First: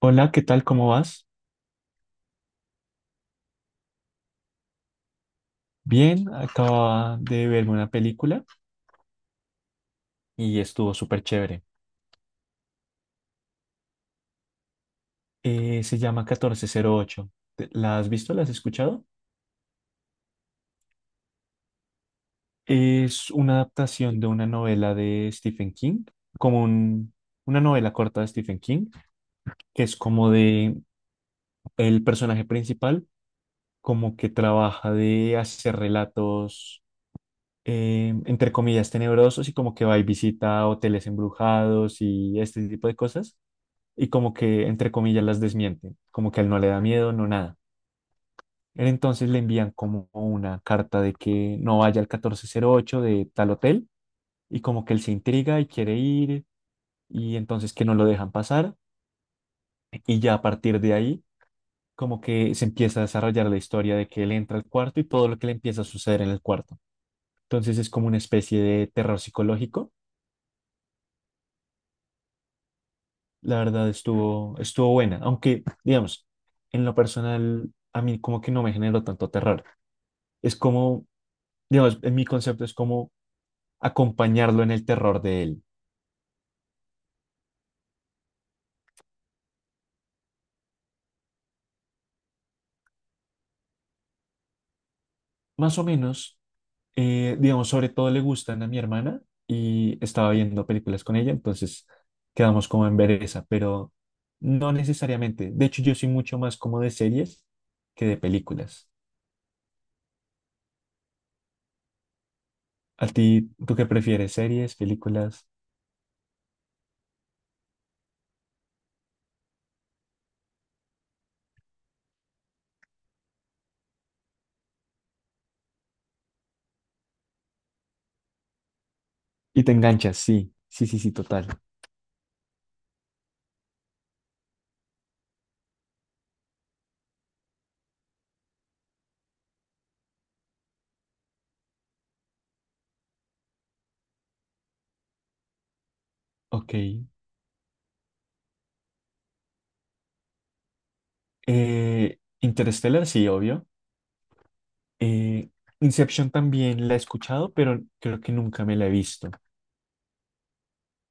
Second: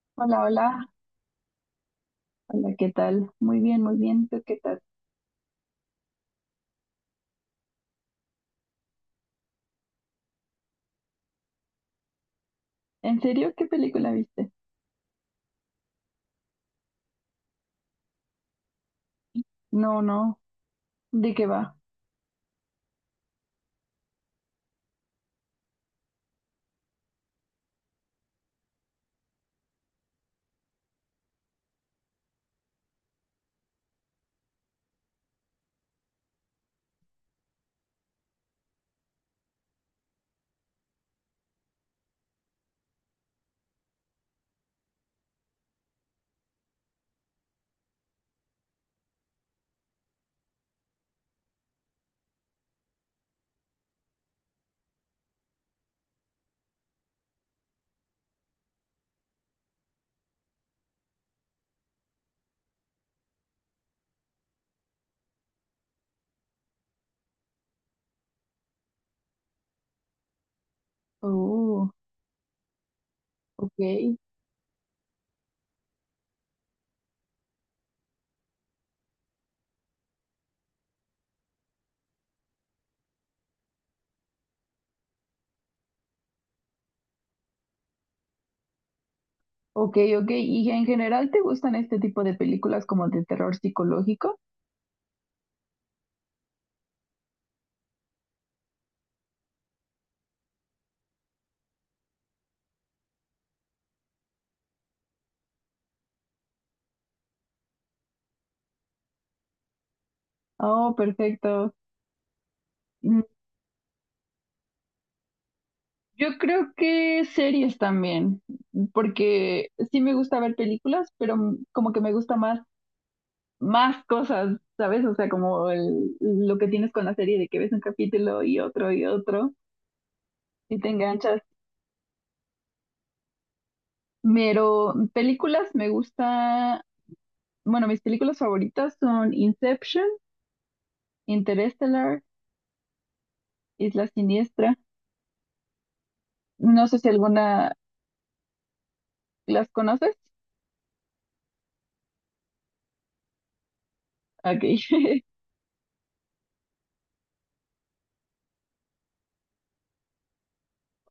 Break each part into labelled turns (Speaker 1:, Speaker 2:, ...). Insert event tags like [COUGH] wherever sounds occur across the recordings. Speaker 1: Hola, ¿qué
Speaker 2: Hola,
Speaker 1: tal? ¿Cómo
Speaker 2: hola.
Speaker 1: vas?
Speaker 2: Hola, ¿qué tal? Muy bien, muy bien. ¿Tú qué tal?
Speaker 1: Bien, acababa de verme una película y estuvo súper chévere.
Speaker 2: ¿En serio? ¿Qué película viste?
Speaker 1: Se llama 1408. ¿La has visto? ¿La has escuchado?
Speaker 2: No, no. ¿De qué va?
Speaker 1: Es una adaptación de una novela de Stephen King, como un- una novela corta de Stephen King, que es como de el personaje principal, como que trabaja de hacer relatos, entre comillas, tenebrosos y como que va y visita hoteles embrujados y este tipo de cosas y como que, entre comillas, las desmiente como que a él no le da miedo, no nada. Él entonces le envían como una carta de que no vaya al catorce cero ocho de tal hotel y como que él se intriga y quiere ir y entonces que no lo dejan pasar y ya a partir de ahí como que se empieza a desarrollar la historia de que él entra al cuarto y todo lo que le empieza a suceder en el cuarto. Entonces es como una especie de terror psicológico.
Speaker 2: Oh,
Speaker 1: La verdad
Speaker 2: ok.
Speaker 1: estuvo buena, aunque digamos, en lo personal a mí como que no me generó tanto terror. Es como digamos, en mi concepto es como acompañarlo en el terror de él.
Speaker 2: Ok, ok. ¿Y en general te gustan este tipo de películas como de terror psicológico?
Speaker 1: Más o menos, digamos, sobre todo le gustan a mi hermana y estaba viendo películas con ella, entonces quedamos como en ver esa, pero no necesariamente. De hecho, yo soy mucho más como de series que de películas.
Speaker 2: Oh, perfecto.
Speaker 1: ¿A ti, tú qué prefieres? ¿Series, películas?
Speaker 2: Yo creo que series también, porque sí me gusta ver películas, pero como que me gusta más, más cosas, ¿sabes? O sea, como lo que tienes con la serie de que ves un capítulo y otro y otro
Speaker 1: Y te enganchas, sí,
Speaker 2: y
Speaker 1: sí,
Speaker 2: te
Speaker 1: sí, sí,
Speaker 2: enganchas.
Speaker 1: total.
Speaker 2: Pero películas me gusta, bueno, mis películas favoritas son Inception, Interstellar, Isla Siniestra.
Speaker 1: Ok.
Speaker 2: No sé si alguna las conoces.
Speaker 1: Interstellar, sí, obvio.
Speaker 2: Ok. [LAUGHS]
Speaker 1: Eh, Inception también la he escuchado, pero creo que nunca me la he visto.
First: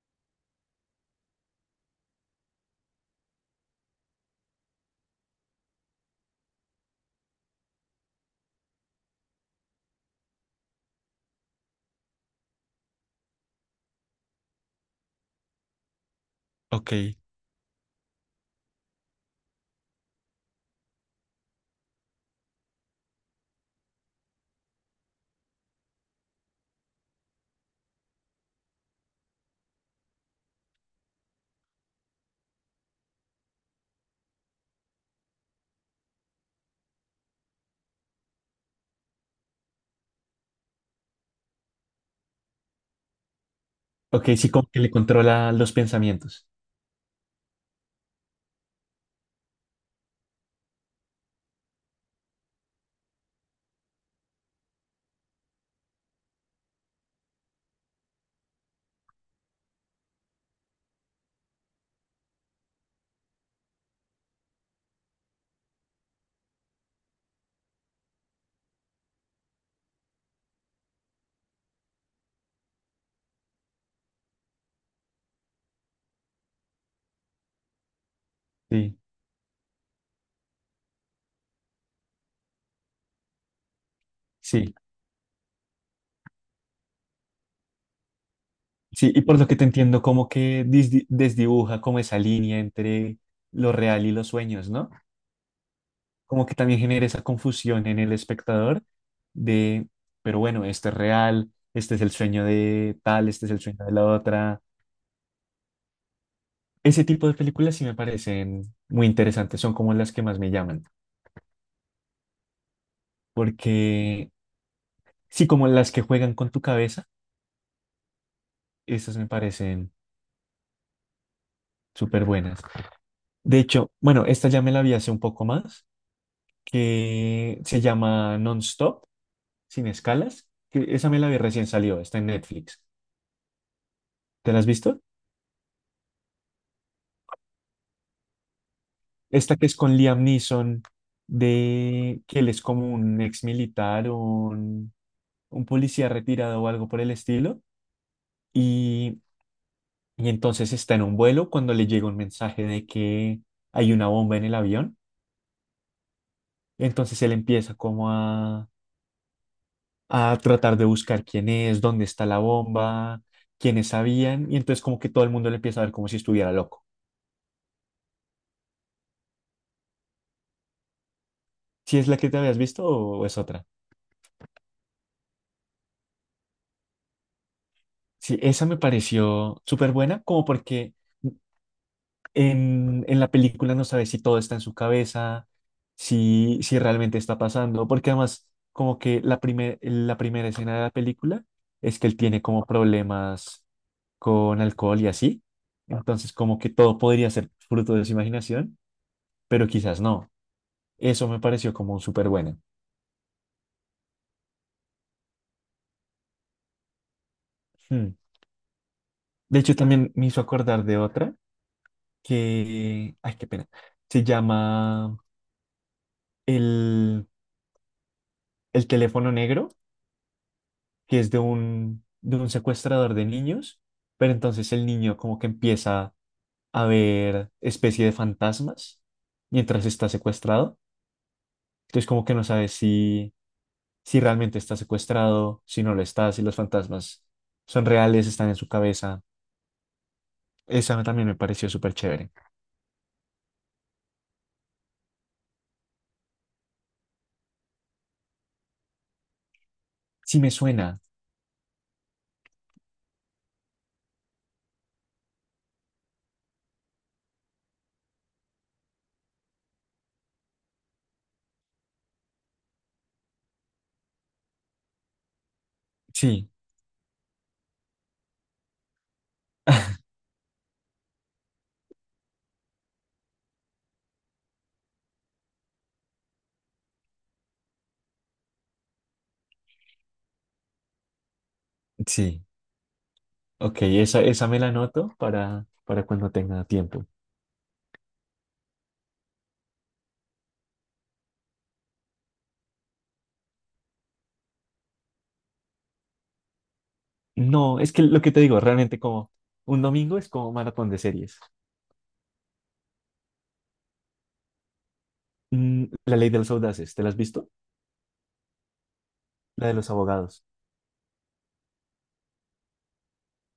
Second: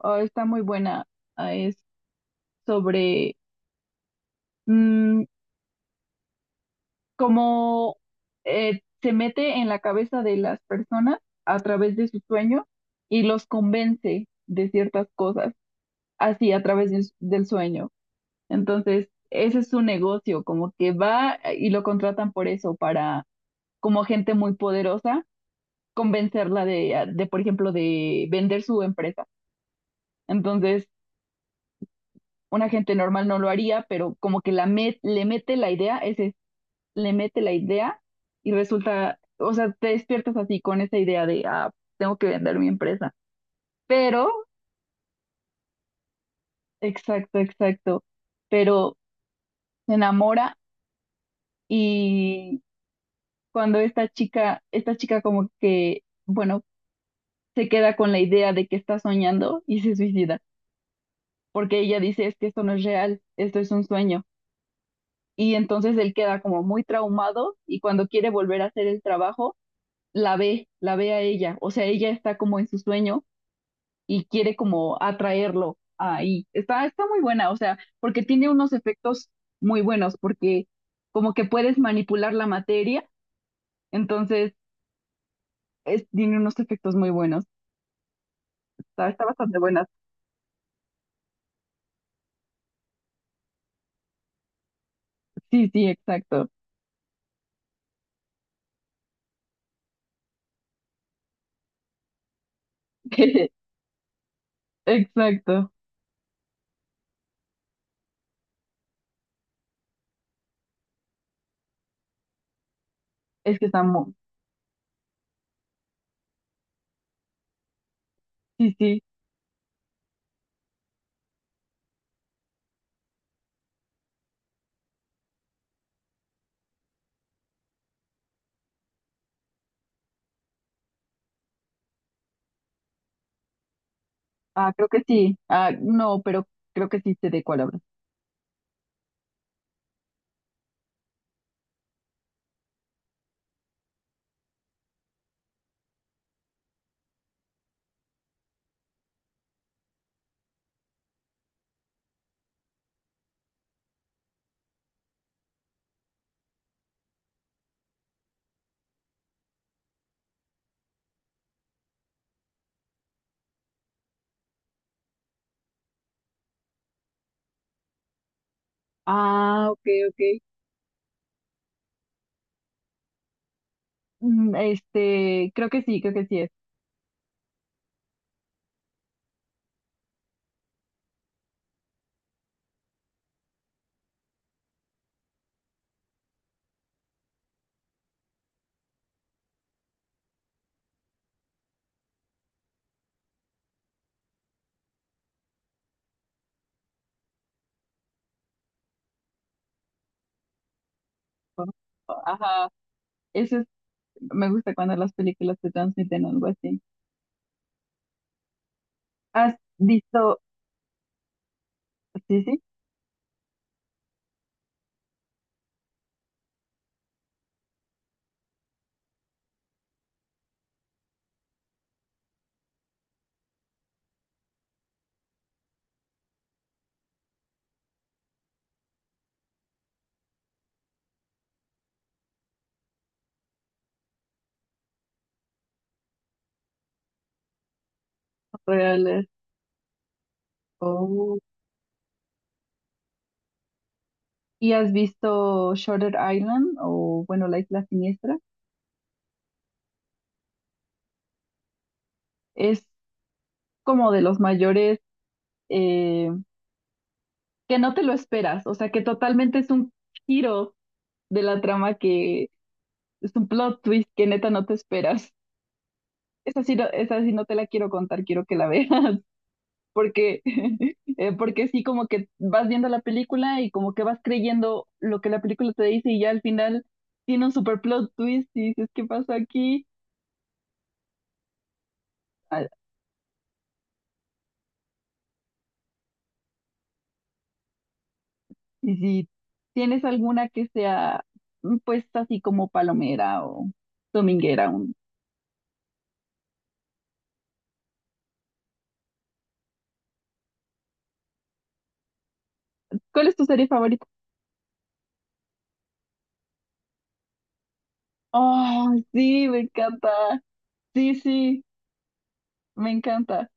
Speaker 2: Oh, está muy buena. Ah, es sobre... mm, como se mete en la cabeza de las personas a través de su sueño y los convence de ciertas cosas, así a través
Speaker 1: Ok,
Speaker 2: del sueño. Entonces, ese es su negocio, como que va y lo contratan por eso, para como gente muy poderosa, convencerla de, por ejemplo, de vender su empresa. Entonces, una gente normal no lo haría, pero como que la le mete la idea, ese le mete la idea y resulta, o sea, te despiertas así con esa idea de, tengo que vender mi empresa. Pero,
Speaker 1: ok, sí, como que le controla los pensamientos.
Speaker 2: exacto, exacto, pero se enamora y cuando esta chica como que, bueno, se queda con la idea de que está soñando y se suicida, porque ella dice, es que esto no es real, esto es un sueño. Y entonces él queda como muy traumado y cuando quiere volver a hacer el trabajo, la ve a ella, o sea, ella está como en su sueño y quiere como atraerlo ahí. Está, muy buena, o sea, porque tiene unos
Speaker 1: Sí,
Speaker 2: efectos muy buenos, porque como que puedes manipular la materia, entonces
Speaker 1: sí,
Speaker 2: tiene unos efectos muy buenos. Está,
Speaker 1: sí. Y por lo que
Speaker 2: bastante
Speaker 1: te
Speaker 2: buena.
Speaker 1: entiendo, como que desdibuja como esa línea entre lo real y los sueños, ¿no?
Speaker 2: Sí, sí,
Speaker 1: Como
Speaker 2: exacto.
Speaker 1: que también genera esa confusión en el espectador de, pero bueno, este es real, este es el sueño de tal, este es el
Speaker 2: [LAUGHS]
Speaker 1: sueño de la otra.
Speaker 2: Exacto.
Speaker 1: Ese tipo de películas sí me parecen muy interesantes, son como las que más me llaman,
Speaker 2: Es que está muy...
Speaker 1: porque sí, como las que juegan con tu cabeza,
Speaker 2: Sí, sí.
Speaker 1: esas me parecen súper buenas. De hecho, bueno, esta ya me la vi hace un poco más, que se llama Non-Stop, sin escalas, que esa me la vi recién salió, está en Netflix. ¿Te la has
Speaker 2: Ah, creo
Speaker 1: visto?
Speaker 2: que sí. Ah, no, pero creo que sí sé de cuál hablas.
Speaker 1: Esta que es con Liam Neeson, de que él es como un ex militar un policía retirado o algo por el estilo, y, y entonces está en un vuelo cuando le llega un mensaje de que hay una bomba en el avión, entonces él empieza como a tratar de buscar quién es, dónde está la bomba, quiénes sabían, y entonces como que todo el mundo le empieza a ver como si estuviera loco.
Speaker 2: Ah, ok, ok.
Speaker 1: ¿Si es la que te habías visto o es otra?
Speaker 2: Este, creo que sí es.
Speaker 1: Sí, esa me pareció súper buena, como porque en la película no sabes si todo está en su cabeza, si realmente está pasando, porque además como que la primera escena de la película es que él tiene como problemas con alcohol y así, entonces como que todo podría ser fruto de su imaginación, pero quizás no. Eso me pareció como súper buena.
Speaker 2: Ajá. Eso me gusta cuando las películas te transmiten algo así.
Speaker 1: Hmm.
Speaker 2: ¿Has
Speaker 1: De hecho, también me
Speaker 2: visto?
Speaker 1: hizo acordar de otra
Speaker 2: Sí, sí,
Speaker 1: que, ay, qué pena, se llama el, el teléfono negro, que es de de un secuestrador de niños, pero entonces el niño como que empieza a ver especie de fantasmas mientras está secuestrado. Entonces como que no sabe si, si realmente está secuestrado, si no lo está, si los fantasmas son reales, están en su cabeza.
Speaker 2: ¿reales?
Speaker 1: Esa también me
Speaker 2: Oh.
Speaker 1: pareció súper chévere.
Speaker 2: ¿Y has visto Shutter Island o, bueno, La Isla Siniestra?
Speaker 1: Sí me suena.
Speaker 2: Es como de los mayores eh, que no te lo esperas, o sea, que totalmente es un giro de la trama que es un plot twist que neta no te esperas.
Speaker 1: Sí,
Speaker 2: Esa sí, esa sí no te la quiero contar, quiero que la [LAUGHS] veas. Porque, [LAUGHS] porque sí, como que vas viendo la película y como que vas creyendo lo que la película te dice y ya al final tiene un super plot twist y dices, ¿qué pasó aquí?
Speaker 1: sí.
Speaker 2: Ah,
Speaker 1: Ok, esa me la anoto para cuando tenga tiempo.
Speaker 2: y si tienes alguna que sea, pues así como palomera o dominguera,
Speaker 1: No, es que lo que te digo, realmente como un domingo es como maratón de series.
Speaker 2: ¿cuál es tu serie favorita?
Speaker 1: Mm, La Ley de los Audaces, ¿te la has visto?
Speaker 2: Oh, sí, me
Speaker 1: La de los
Speaker 2: encanta.
Speaker 1: abogados.
Speaker 2: Sí, sí, me encanta.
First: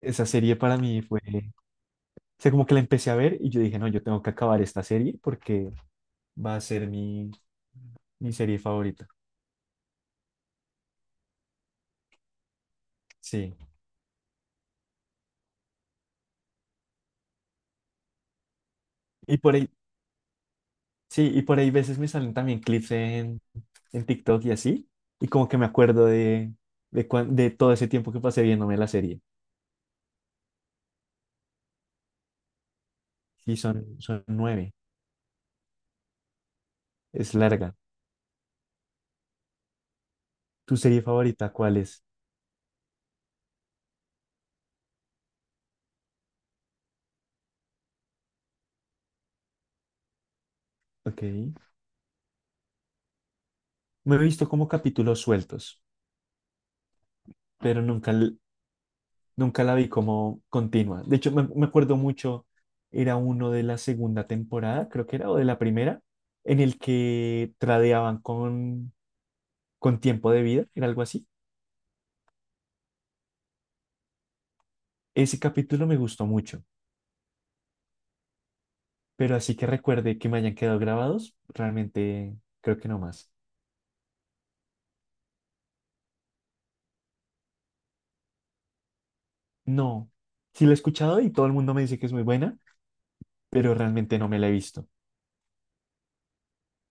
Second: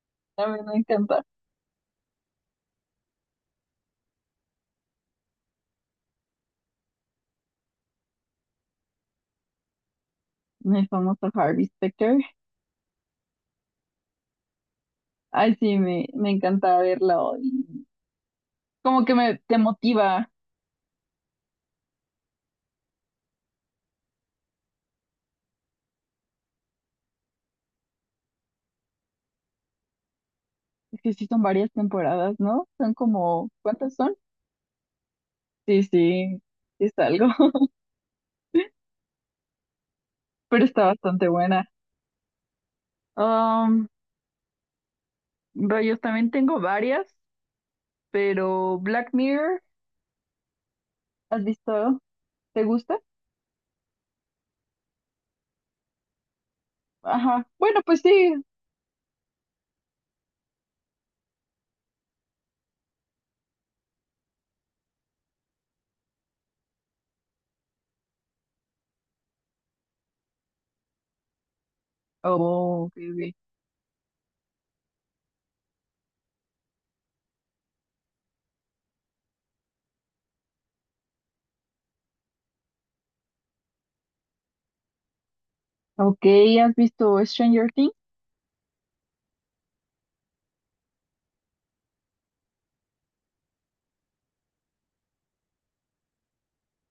Speaker 1: Esa
Speaker 2: A
Speaker 1: serie
Speaker 2: mí
Speaker 1: para
Speaker 2: me
Speaker 1: mí fue,
Speaker 2: encanta.
Speaker 1: o sea, como que la empecé a ver y yo dije, no, yo tengo que acabar esta serie porque va a ser mi serie favorita.
Speaker 2: El famoso Harvey Specter.
Speaker 1: Sí.
Speaker 2: Ay, sí, me encanta verlo. Y como que
Speaker 1: Y por
Speaker 2: te
Speaker 1: ahí,
Speaker 2: motiva.
Speaker 1: sí, y por ahí veces me salen también clips en TikTok y así, y como que me acuerdo de, de todo ese tiempo que pasé viéndome la serie.
Speaker 2: Es que sí son varias temporadas, ¿no? Son como,
Speaker 1: Sí,
Speaker 2: ¿cuántas son?
Speaker 1: son 9,
Speaker 2: Sí, sí, sí es algo,
Speaker 1: es larga.
Speaker 2: [LAUGHS] pero
Speaker 1: ¿Tu
Speaker 2: está
Speaker 1: serie
Speaker 2: bastante
Speaker 1: favorita
Speaker 2: buena.
Speaker 1: cuál es?
Speaker 2: Um, rayos, también tengo varias, pero Black Mirror,
Speaker 1: Ok.
Speaker 2: ¿has visto? ¿Te gusta?
Speaker 1: Me he visto como capítulos sueltos,
Speaker 2: Ajá, bueno,
Speaker 1: pero
Speaker 2: pues sí.
Speaker 1: nunca la vi como continua. De hecho, me acuerdo mucho, era uno de la segunda temporada, creo que era, o de la primera, en el que tradeaban con tiempo de vida, era algo así.
Speaker 2: Oh, ok, ok.
Speaker 1: Ese capítulo me gustó mucho. Pero así que recuerde que me hayan quedado grabados, realmente creo que no más.
Speaker 2: Ok, ¿has visto Stranger Things?
Speaker 1: No, sí la he escuchado y todo el mundo me dice que es muy buena, pero realmente no me la he visto.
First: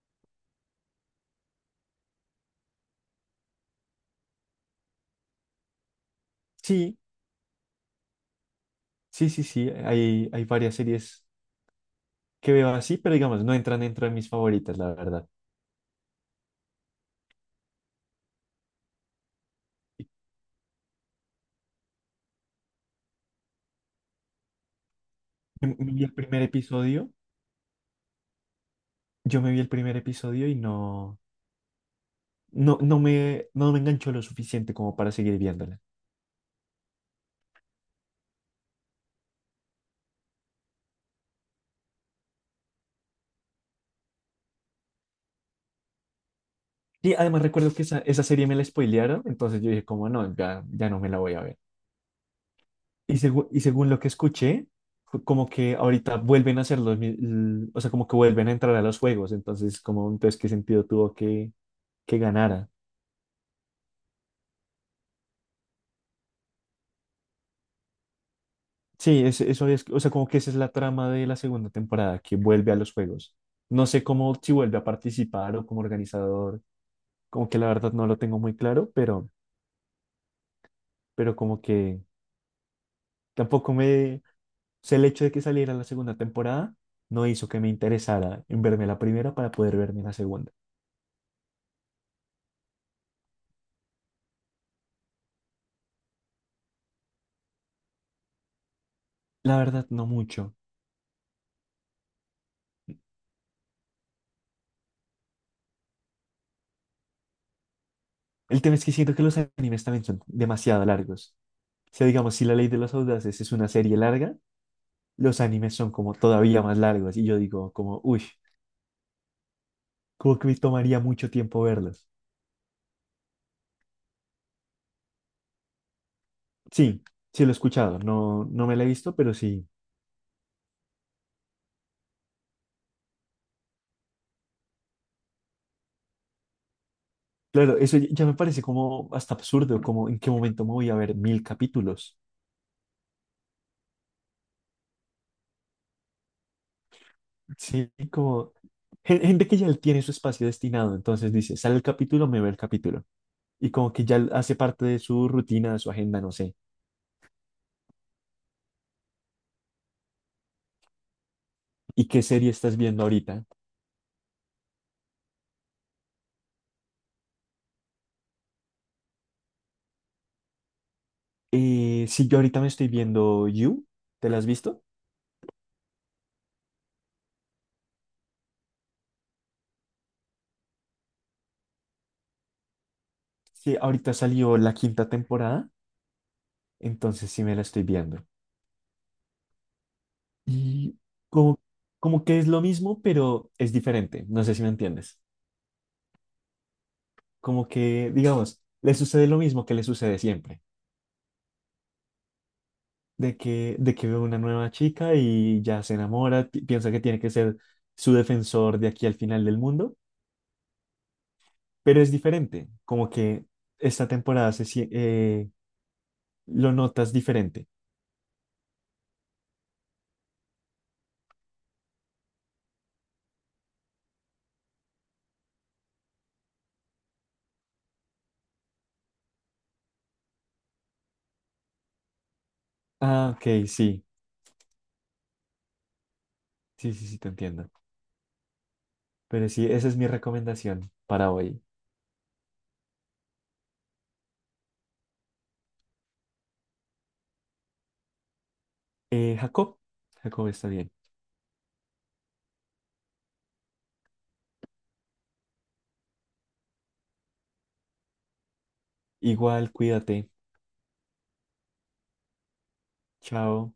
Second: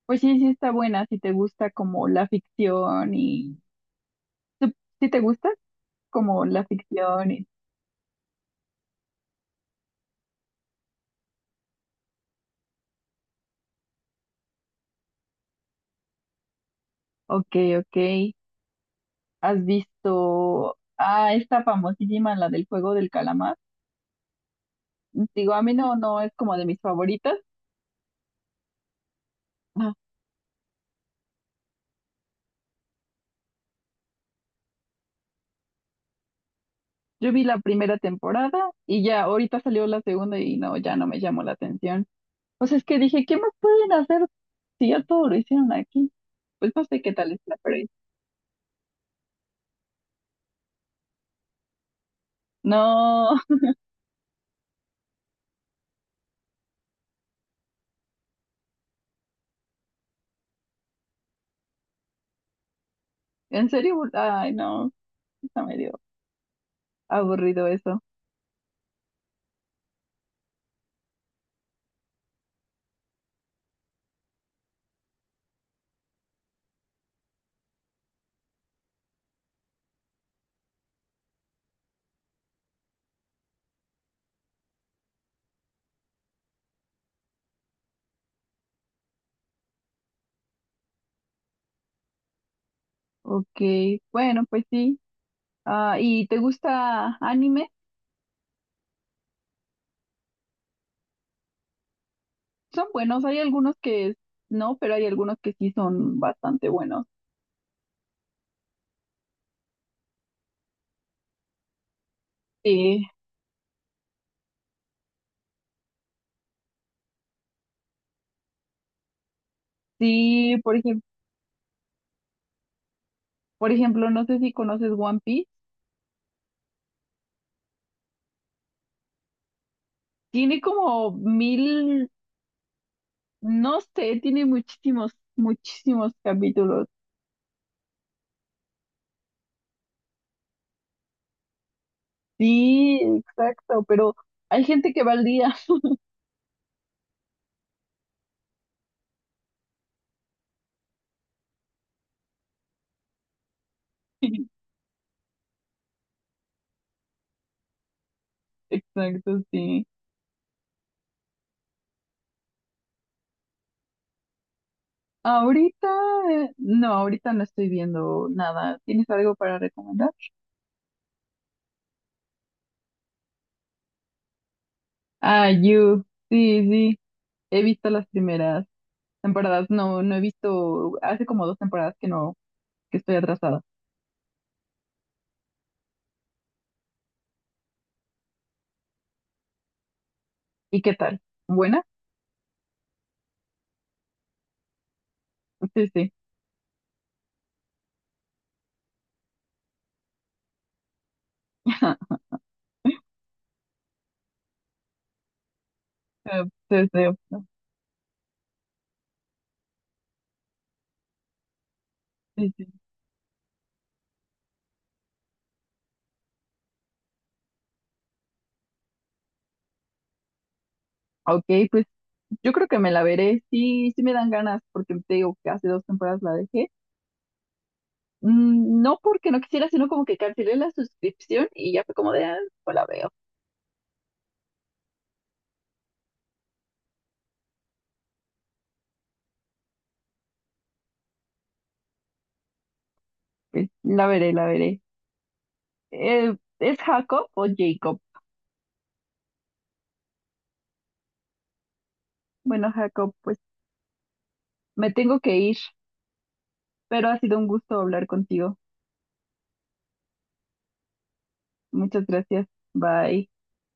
Speaker 2: Pues sí, sí está buena, si te gusta como la ficción y... ¿Tú- ¿Sí te gusta? Como la
Speaker 1: Sí,
Speaker 2: ficción y...
Speaker 1: sí, sí, sí, hay varias series que veo así, pero digamos, no entran dentro de mis favoritas, la verdad.
Speaker 2: Ok, ok. ¿Has visto a esta famosísima, la del juego del calamar? Digo, a mí
Speaker 1: Me
Speaker 2: no,
Speaker 1: vi el
Speaker 2: no es
Speaker 1: primer
Speaker 2: como de mis
Speaker 1: episodio,
Speaker 2: favoritas.
Speaker 1: yo me vi el
Speaker 2: Ah,
Speaker 1: primer episodio y no, no, no me enganchó lo suficiente como para seguir viéndola.
Speaker 2: yo vi la primera temporada y ya, ahorita salió la segunda y no, ya no me llamó la atención. Pues es que dije, ¿qué más pueden hacer si ya todo lo hicieron aquí? Pues no sé qué
Speaker 1: Y
Speaker 2: tal
Speaker 1: además
Speaker 2: está,
Speaker 1: recuerdo
Speaker 2: pero
Speaker 1: que esa serie me la spoilearon, entonces yo dije como no, ya, ya no me la voy a ver. Y,
Speaker 2: no, [LAUGHS]
Speaker 1: y según lo que escuché, fue como que ahorita vuelven a hacer o sea, como que vuelven a entrar a los juegos, entonces, como, entonces, ¿qué sentido tuvo que ganara?
Speaker 2: en serio, ay, no, está medio aburrido eso.
Speaker 1: Sí, eso es, o sea, como que esa es la trama de la segunda temporada, que vuelve a los juegos. No sé cómo, si vuelve a participar o como organizador, como que la verdad no lo tengo muy claro, pero como que tampoco me, o sea, el hecho de que saliera la segunda temporada no hizo que me interesara en verme la primera para poder verme la segunda.
Speaker 2: Ok, bueno, pues sí. Ah, ¿y te gusta anime?
Speaker 1: La verdad, no mucho.
Speaker 2: Son buenos, hay algunos que no, pero hay algunos que sí son bastante buenos.
Speaker 1: El tema es que siento que los animes también son demasiado largos. O sea, digamos, si La Ley de los
Speaker 2: Sí,
Speaker 1: Audaces es una serie larga, los animes son como todavía más largos. Y yo digo, como, uy, como que
Speaker 2: sí,
Speaker 1: me
Speaker 2: por
Speaker 1: tomaría
Speaker 2: ejemplo,
Speaker 1: mucho tiempo verlos.
Speaker 2: no sé si conoces One Piece.
Speaker 1: Sí, sí lo he escuchado, no, no me la he visto, pero sí.
Speaker 2: Tiene como mil, no sé, tiene muchísimos, muchísimos capítulos.
Speaker 1: Claro, eso ya me parece como hasta absurdo, como en qué momento me voy a ver 1000 capítulos.
Speaker 2: Sí, exacto, pero hay gente que va al día.
Speaker 1: Sí, como gente que ya tiene su espacio destinado, entonces dice, sale el capítulo, me ve el capítulo. Y como que ya
Speaker 2: [LAUGHS]
Speaker 1: hace parte de su rutina, de su agenda, no sé.
Speaker 2: Exacto, sí.
Speaker 1: ¿Y qué serie estás viendo ahorita?
Speaker 2: Ahorita, no, ahorita no estoy viendo nada. ¿Tienes algo para recomendar?
Speaker 1: Sí, yo ahorita me estoy viendo You, ¿te la has visto?
Speaker 2: Ah, You, sí, sí, he visto las primeras temporadas. No, no he visto, hace como dos temporadas que no, que estoy atrasada.
Speaker 1: Sí, ahorita salió la quinta temporada, entonces sí me la estoy viendo.
Speaker 2: ¿Y qué
Speaker 1: Y
Speaker 2: tal?
Speaker 1: como,
Speaker 2: ¿Buena?
Speaker 1: como que es lo mismo, pero es diferente, no sé si me entiendes.
Speaker 2: Sí, sí.
Speaker 1: Como que, digamos, le sucede lo mismo que le sucede siempre,
Speaker 2: [LAUGHS]
Speaker 1: de que ve una nueva chica y ya se
Speaker 2: Eh,
Speaker 1: enamora,
Speaker 2: Sí,
Speaker 1: piensa que tiene que
Speaker 2: sí.
Speaker 1: ser su defensor de aquí al final del mundo, pero es
Speaker 2: Sí, sí.
Speaker 1: diferente, como que esta temporada lo notas diferente.
Speaker 2: Ok, pues yo creo que me la veré. Sí, sí me dan ganas, porque te digo que hace dos temporadas la dejé. No porque no quisiera, sino como que cancelé la suscripción y ya fue como de, pues la veo.
Speaker 1: Ah, ok, sí, sí, sí, sí, te entiendo. Pero sí, esa es mi recomendación para hoy.
Speaker 2: Pues la veré, la veré. ¿Es Jacob o Jacob?
Speaker 1: Jacob, Jacob está bien.
Speaker 2: Bueno, Jacob, pues me tengo que ir, pero ha sido un gusto hablar contigo.
Speaker 1: Igual, cuídate.
Speaker 2: Muchas gracias. Bye.
Speaker 1: Chao.